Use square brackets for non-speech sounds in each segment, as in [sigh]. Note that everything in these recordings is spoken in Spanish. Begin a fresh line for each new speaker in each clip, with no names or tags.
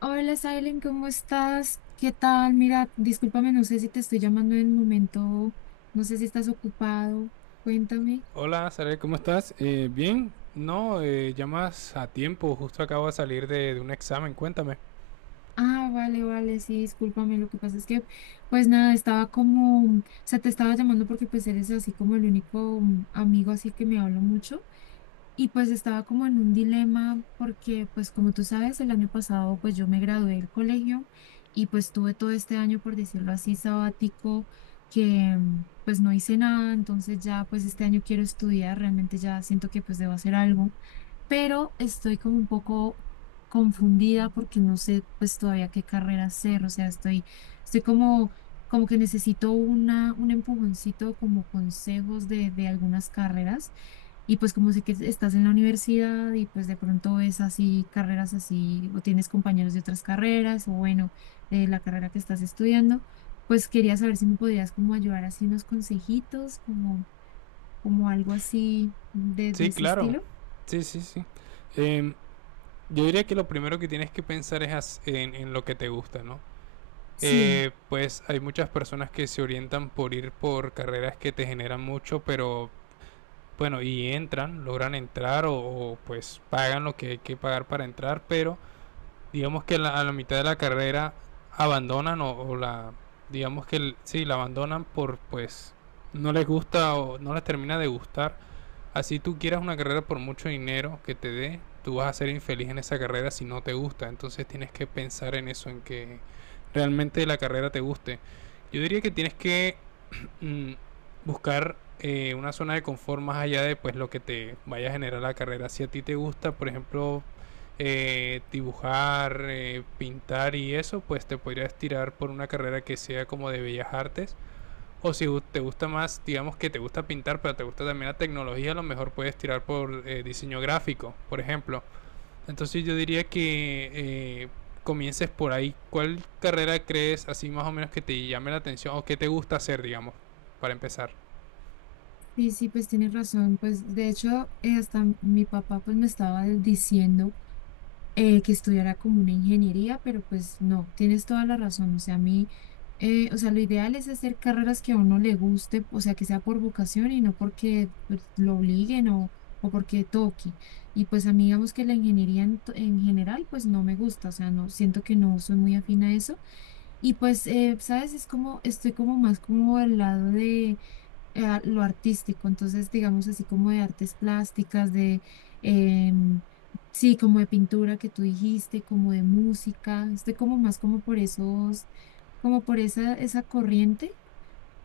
Hola, Silen, ¿cómo estás? ¿Qué tal? Mira, discúlpame, no sé si te estoy llamando en el momento, no sé si estás ocupado, cuéntame.
Hola, Sarel, ¿cómo estás? Bien, no, llamas a tiempo, justo acabo de salir de un examen, cuéntame.
Ah, vale, vale, sí, discúlpame, lo que pasa es que, pues nada, estaba como, o sea, te estaba llamando porque pues eres así como el único amigo así que me habla mucho. Y pues estaba como en un dilema porque pues como tú sabes, el año pasado pues yo me gradué del colegio y pues tuve todo este año, por decirlo así, sabático, que pues no hice nada, entonces ya pues este año quiero estudiar, realmente ya siento que pues debo hacer algo, pero estoy como un poco confundida porque no sé pues todavía qué carrera hacer, o sea, estoy como que necesito una, un empujoncito como consejos de algunas carreras y pues como sé que estás en la universidad y pues de pronto ves así carreras así o tienes compañeros de otras carreras o bueno, la carrera que estás estudiando, pues quería saber si me podías como ayudar así unos consejitos, como, como algo así de
Sí,
ese
claro,
estilo.
sí, sí, sí. Em, yo diría que lo primero que tienes que pensar en lo que te gusta, ¿no?
Sí,
Pues hay muchas personas que se orientan por ir por carreras que te generan mucho, pero bueno, y entran, logran entrar o pues pagan lo que hay que pagar para entrar, pero digamos que a la mitad de la carrera abandonan o la digamos que sí la abandonan por pues no les gusta o no les termina de gustar. Así tú quieras una carrera, por mucho dinero que te dé, tú vas a ser infeliz en esa carrera si no te gusta. Entonces tienes que pensar en eso, en que realmente la carrera te guste. Yo diría que tienes que [clears throat] mm, buscar una zona de confort más allá de pues lo que te vaya a generar la carrera. Si a ti te gusta, por ejemplo, dibujar, pintar y eso, pues te podrías tirar por una carrera que sea como de bellas artes. O si te gusta más, digamos que te gusta pintar, pero te gusta también la tecnología, a lo mejor puedes tirar por diseño gráfico, por ejemplo. Entonces yo diría que eh, comiences por ahí. ¿Cuál carrera crees así más o menos que te llame la atención o que te gusta hacer, digamos, para empezar?
sí, sí, pues tienes razón. Pues de hecho, hasta mi papá pues me estaba diciendo, que estudiara como una ingeniería, pero pues no, tienes toda la razón. O sea, a mí, o sea, lo ideal es hacer carreras que a uno le guste, o sea, que sea por vocación y no porque pues, lo obliguen o porque toque. Y pues a mí, digamos que la ingeniería en, en general, pues no me gusta, o sea, no, siento que no soy muy afín a eso. Y pues, ¿sabes? Es como, estoy como más como al lado a lo artístico, entonces digamos así como de artes plásticas, de, em, sí, como de pintura que tú dijiste, como de música, estoy como más como por esos, como por esa, corriente,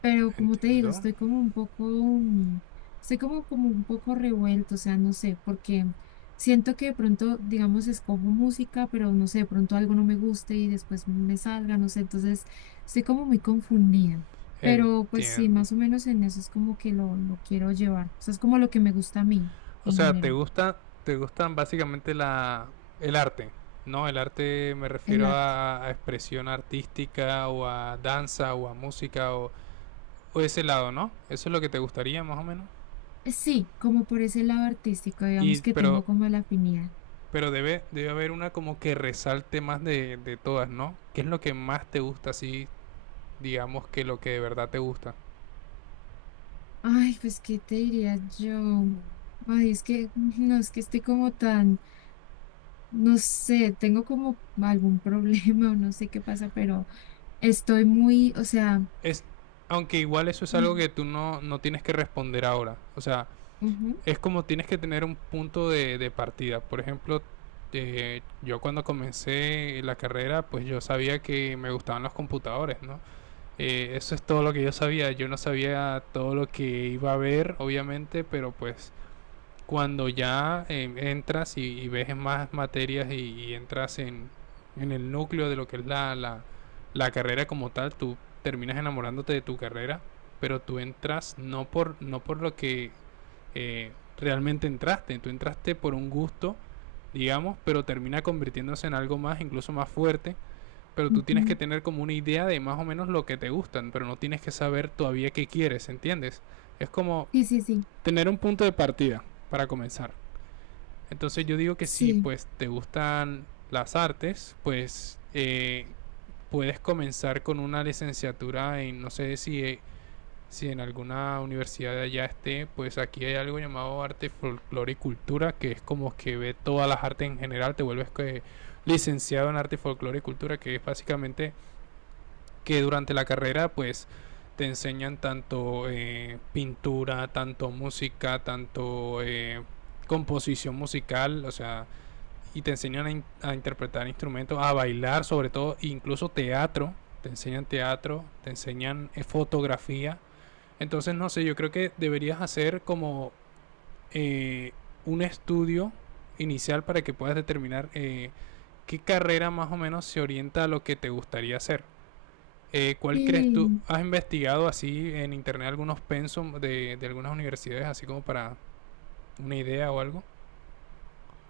pero como te digo,
Entiendo.
estoy como un poco, estoy como, como un poco revuelto, o sea, no sé, porque siento que de pronto, digamos, escojo música, pero no sé, de pronto algo no me guste y después me salga, no sé, entonces estoy como muy confundida. Pero pues sí,
Entiendo.
más o menos en eso es como que lo quiero llevar. O sea, es como lo que me gusta a mí
O
en
sea, te
general,
gusta, te gustan básicamente la, el arte, ¿no? El arte, me
el
refiero
arte.
a expresión artística o a danza o a música o ese lado, ¿no? Eso es lo que te gustaría más o menos.
Sí, como por ese lado artístico,
Y
digamos que
pero
tengo como la afinidad.
pero debe haber una como que resalte más de todas, ¿no? ¿Qué es lo que más te gusta así, digamos, que lo que de verdad te gusta?
Ay, pues, ¿qué te diría yo? Ay, es que, [laughs] no, es que estoy como tan, no sé, tengo como algún [laughs] problema o no sé qué pasa, pero estoy muy, o sea,
Es Aunque igual eso es algo
ujú,
que tú no, no tienes que responder ahora. O sea,
ujú,
es como tienes que tener un punto de partida. Por ejemplo, yo cuando comencé la carrera, pues yo sabía que me gustaban los computadores, ¿no? Eso es todo lo que yo sabía. Yo no sabía todo lo que iba a ver, obviamente, pero pues cuando ya entras y ves más materias y entras en el núcleo de lo que es la carrera como tal, tú terminas enamorándote de tu carrera, pero tú entras no por, no por lo que eh, realmente entraste. Tú entraste por un gusto, digamos, pero termina convirtiéndose en algo más, incluso más fuerte. Pero tú tienes que
ujú.
tener como una idea de más o menos lo que te gustan, pero no tienes que saber todavía qué quieres, ¿entiendes? Es como
Sí, sí, sí,
tener un punto de partida para comenzar. Entonces yo digo que si
sí,
pues te gustan las artes, pues puedes comenzar con una licenciatura en, no sé si si en alguna universidad de allá esté, pues aquí hay algo llamado arte, folclore y cultura, que es como que ve todas las artes en general, te vuelves que licenciado en arte, folclore y cultura, que es básicamente que durante la carrera pues te enseñan tanto pintura, tanto música, tanto composición musical, o sea, y te enseñan a interpretar instrumentos, a bailar, sobre todo, incluso teatro, te enseñan fotografía. Entonces, no sé, yo creo que deberías hacer como eh, un estudio inicial para que puedas determinar qué carrera más o menos se orienta a lo que te gustaría hacer. ¿Cuál crees tú?
sí.
¿Has investigado así en internet algunos pensum de algunas universidades, así como para una idea o algo?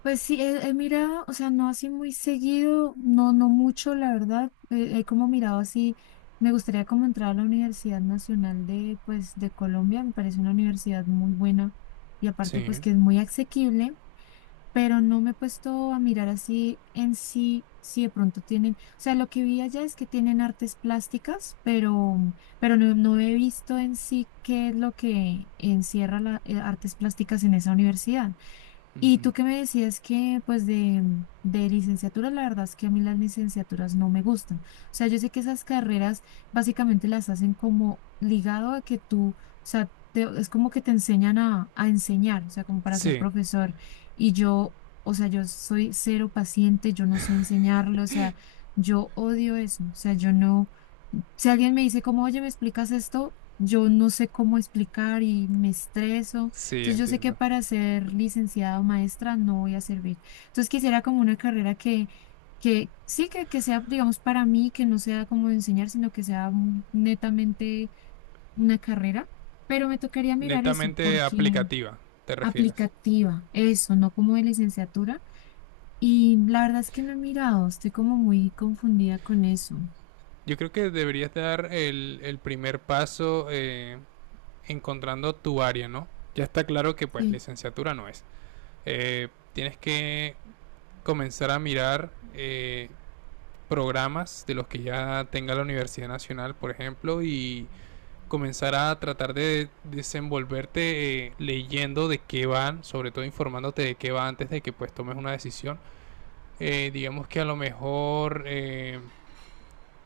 Pues sí, he mirado, o sea, no así muy seguido, no, no mucho, la verdad. He, como mirado así, me gustaría como entrar a la Universidad Nacional de, pues, de Colombia, me parece una universidad muy buena y aparte, pues,
Sí.
que es muy asequible. Pero no me he puesto a mirar así en sí, si de pronto tienen, o sea, lo que vi allá es que tienen artes plásticas, pero no, no he visto en sí qué es lo que encierra las artes plásticas en esa universidad. Y
Ujú.
tú que me decías que, pues, de, licenciatura, la verdad es que a mí las licenciaturas no me gustan. O sea, yo sé que esas carreras básicamente las hacen como ligado a que tú, o sea, es como que te enseñan a enseñar, o sea, como para ser
Sí,
profesor. Y yo, o sea, yo soy cero paciente, yo no sé enseñarlo, o sea, yo odio eso, o sea, yo no. Si alguien me dice como, oye, ¿me explicas esto? Yo no sé cómo explicar y me estreso.
sí,
Entonces yo sé que
entiendo.
para ser licenciada o maestra no voy a servir. Entonces quisiera como una carrera que sí, que sea, digamos, para mí, que no sea como de enseñar, sino que sea netamente una carrera. Pero me tocaría mirar eso,
Netamente
porque
aplicativa, te refieres.
aplicativa, eso, no como de licenciatura. Y la verdad es que no he mirado, estoy como muy confundida con eso.
Yo creo que deberías dar el primer paso encontrando tu área, ¿no? Ya está claro que pues
Sí.
licenciatura no es. Tienes que comenzar a mirar programas de los que ya tenga la Universidad Nacional, por ejemplo, y comenzar a tratar de desenvolverte leyendo de qué van, sobre todo informándote de qué va antes de que pues tomes una decisión. Digamos que a lo mejor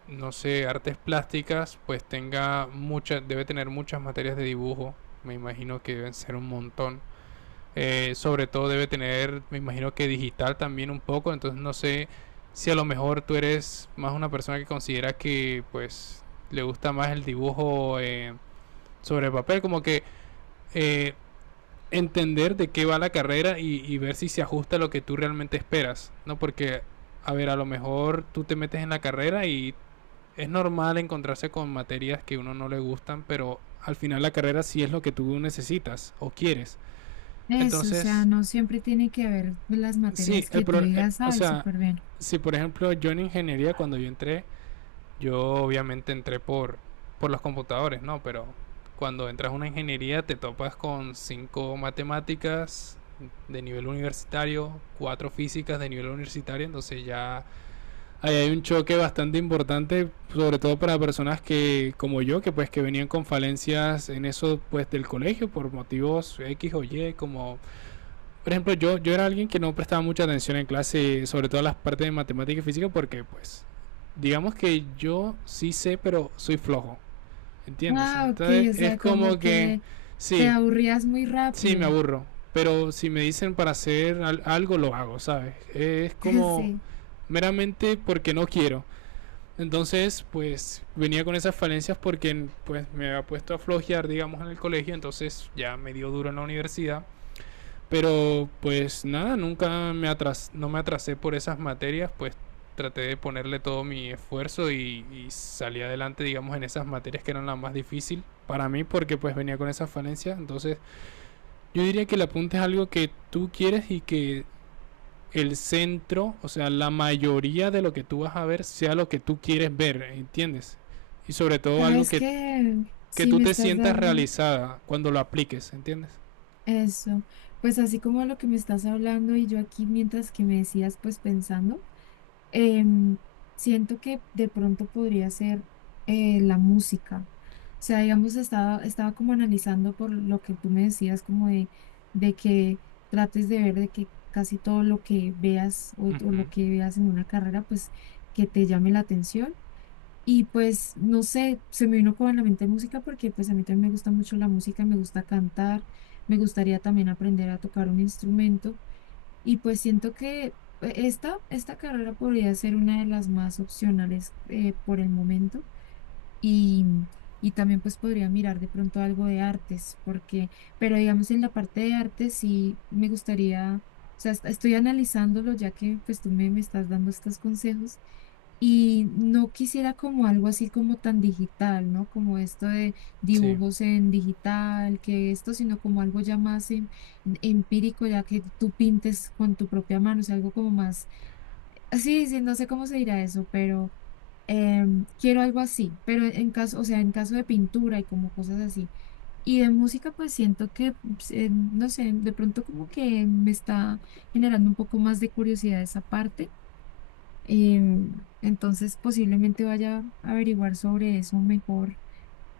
no sé, artes plásticas, pues tenga muchas, debe tener muchas materias de dibujo, me imagino que deben ser un montón. Sobre todo debe tener, me imagino que digital también un poco, entonces no sé si a lo mejor tú eres más una persona que considera que pues le gusta más el dibujo sobre el papel, como que eh, entender de qué va la carrera y ver si se ajusta a lo que tú realmente esperas, ¿no? Porque, a ver, a lo mejor tú te metes en la carrera y es normal encontrarse con materias que a uno no le gustan, pero al final la carrera sí es lo que tú necesitas o quieres.
Eso, o sea,
Entonces,
no siempre tiene que haber las
sí,
materias que tú digas,
o
ay,
sea,
súper bien.
si por ejemplo yo en ingeniería, cuando yo entré, yo obviamente entré por los computadores, ¿no? Pero cuando entras a una ingeniería te topas con cinco matemáticas de nivel universitario, cuatro físicas de nivel universitario, entonces ya. Ahí hay un choque bastante importante, sobre todo para personas que, como yo, que pues que venían con falencias en eso pues del colegio por motivos X o Y, como por ejemplo yo, yo era alguien que no prestaba mucha atención en clase, sobre todo las partes de matemática y física, porque pues digamos que yo sí sé, pero soy flojo, ¿entiendes?
Ah, ok,
Entonces
o
es
sea,
como
como
que
que te
sí,
aburrías muy
sí me
rápido.
aburro, pero si me dicen para hacer algo lo hago, ¿sabes? Es
[laughs]
como
Sí,
meramente porque no quiero. Entonces, pues venía con esas falencias porque pues me había puesto a flojear, digamos, en el colegio, entonces ya me dio duro en la universidad, pero pues nada, nunca me atras no me atrasé por esas materias, pues traté de ponerle todo mi esfuerzo y salí adelante, digamos, en esas materias que eran las más difíciles para mí porque pues venía con esas falencias. Entonces yo diría que el apunte es algo que tú quieres y que el centro, o sea, la mayoría de lo que tú vas a ver sea lo que tú quieres ver, ¿entiendes? Y sobre todo algo
¿sabes qué?
que
Sí,
tú
me
te
estás
sientas
dando
realizada cuando lo apliques, ¿entiendes?
eso. Pues así como lo que me estás hablando y yo aquí mientras que me decías, pues pensando. em, Siento que de pronto podría ser la música. O sea, digamos, estaba como analizando por lo que tú me decías, como de, que trates de ver de que casi todo lo que veas o
Ujú.
lo que veas en una carrera, pues que te llame la atención. Y pues, no sé, se me vino como a la mente música porque pues a mí también me gusta mucho la música, me gusta cantar, me gustaría también aprender a tocar un instrumento. Y pues siento que esta carrera podría ser una de las más opcionales por el momento y, y, también pues podría mirar de pronto algo de artes, pero digamos en la parte de artes sí me gustaría, o sea, estoy analizándolo ya que pues tú me estás dando estos consejos y no quisiera como algo así como tan digital, ¿no? Como esto de
Sí,
dibujos en digital, que esto, sino como algo ya más empírico, ya que tú pintes con tu propia mano, o sea, algo como más, sí, sí, no sé cómo se dirá eso, pero quiero algo así, pero en caso, o sea, en caso de pintura y como cosas así. Y de música, pues siento que, pues, no sé, de pronto como que me está generando un poco más de curiosidad esa parte. Entonces posiblemente vaya a averiguar sobre eso mejor.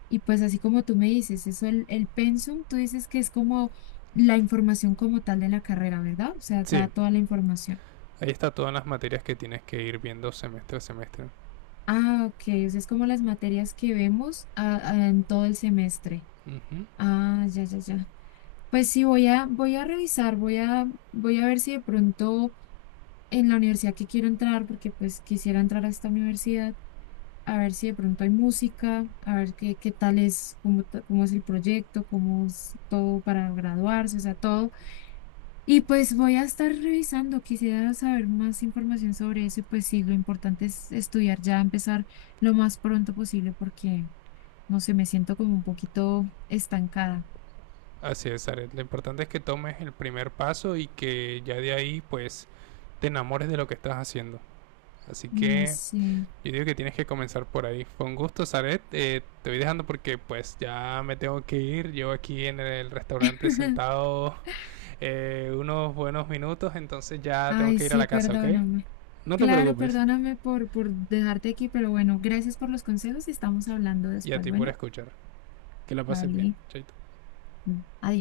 Y pues así como tú me dices, eso el pensum, tú dices que es como la información como tal de la carrera, ¿verdad? O sea,
sí.
da toda la información.
Ahí está todas las materias que tienes que ir viendo semestre a semestre.
Ah, ok, o sea, es como las materias que vemos en todo el semestre.
Ujú.
Ah, ya, ya, ya. Pues sí, voy a revisar, voy a ver si de pronto en la universidad que quiero entrar, porque pues quisiera entrar a esta universidad a ver si de pronto hay música, a ver qué, qué tal es, cómo, cómo es el proyecto, cómo es todo para graduarse, o sea, todo. Y pues voy a estar revisando, quisiera saber más información sobre eso y pues sí, lo importante es estudiar ya, empezar lo más pronto posible porque, no sé, me siento como un poquito estancada.
Así es, Aret. Lo importante es que tomes el primer paso y que ya de ahí, pues, te enamores de lo que estás haciendo. Así
Ay,
que
sí.
yo digo que tienes que comenzar por ahí. Fue un gusto, Saret. Te voy dejando porque pues ya me tengo que ir. Yo aquí en el restaurante
[laughs]
sentado unos buenos minutos, entonces ya tengo
Ay,
que ir a
sí,
la casa, ¿ok?
perdóname.
No te
Claro,
preocupes.
perdóname por dejarte aquí, pero bueno, gracias por los consejos y estamos hablando
Y a
después.
ti por
Bueno,
escuchar. Que la pases bien.
vale.
Chaito.
Adiós.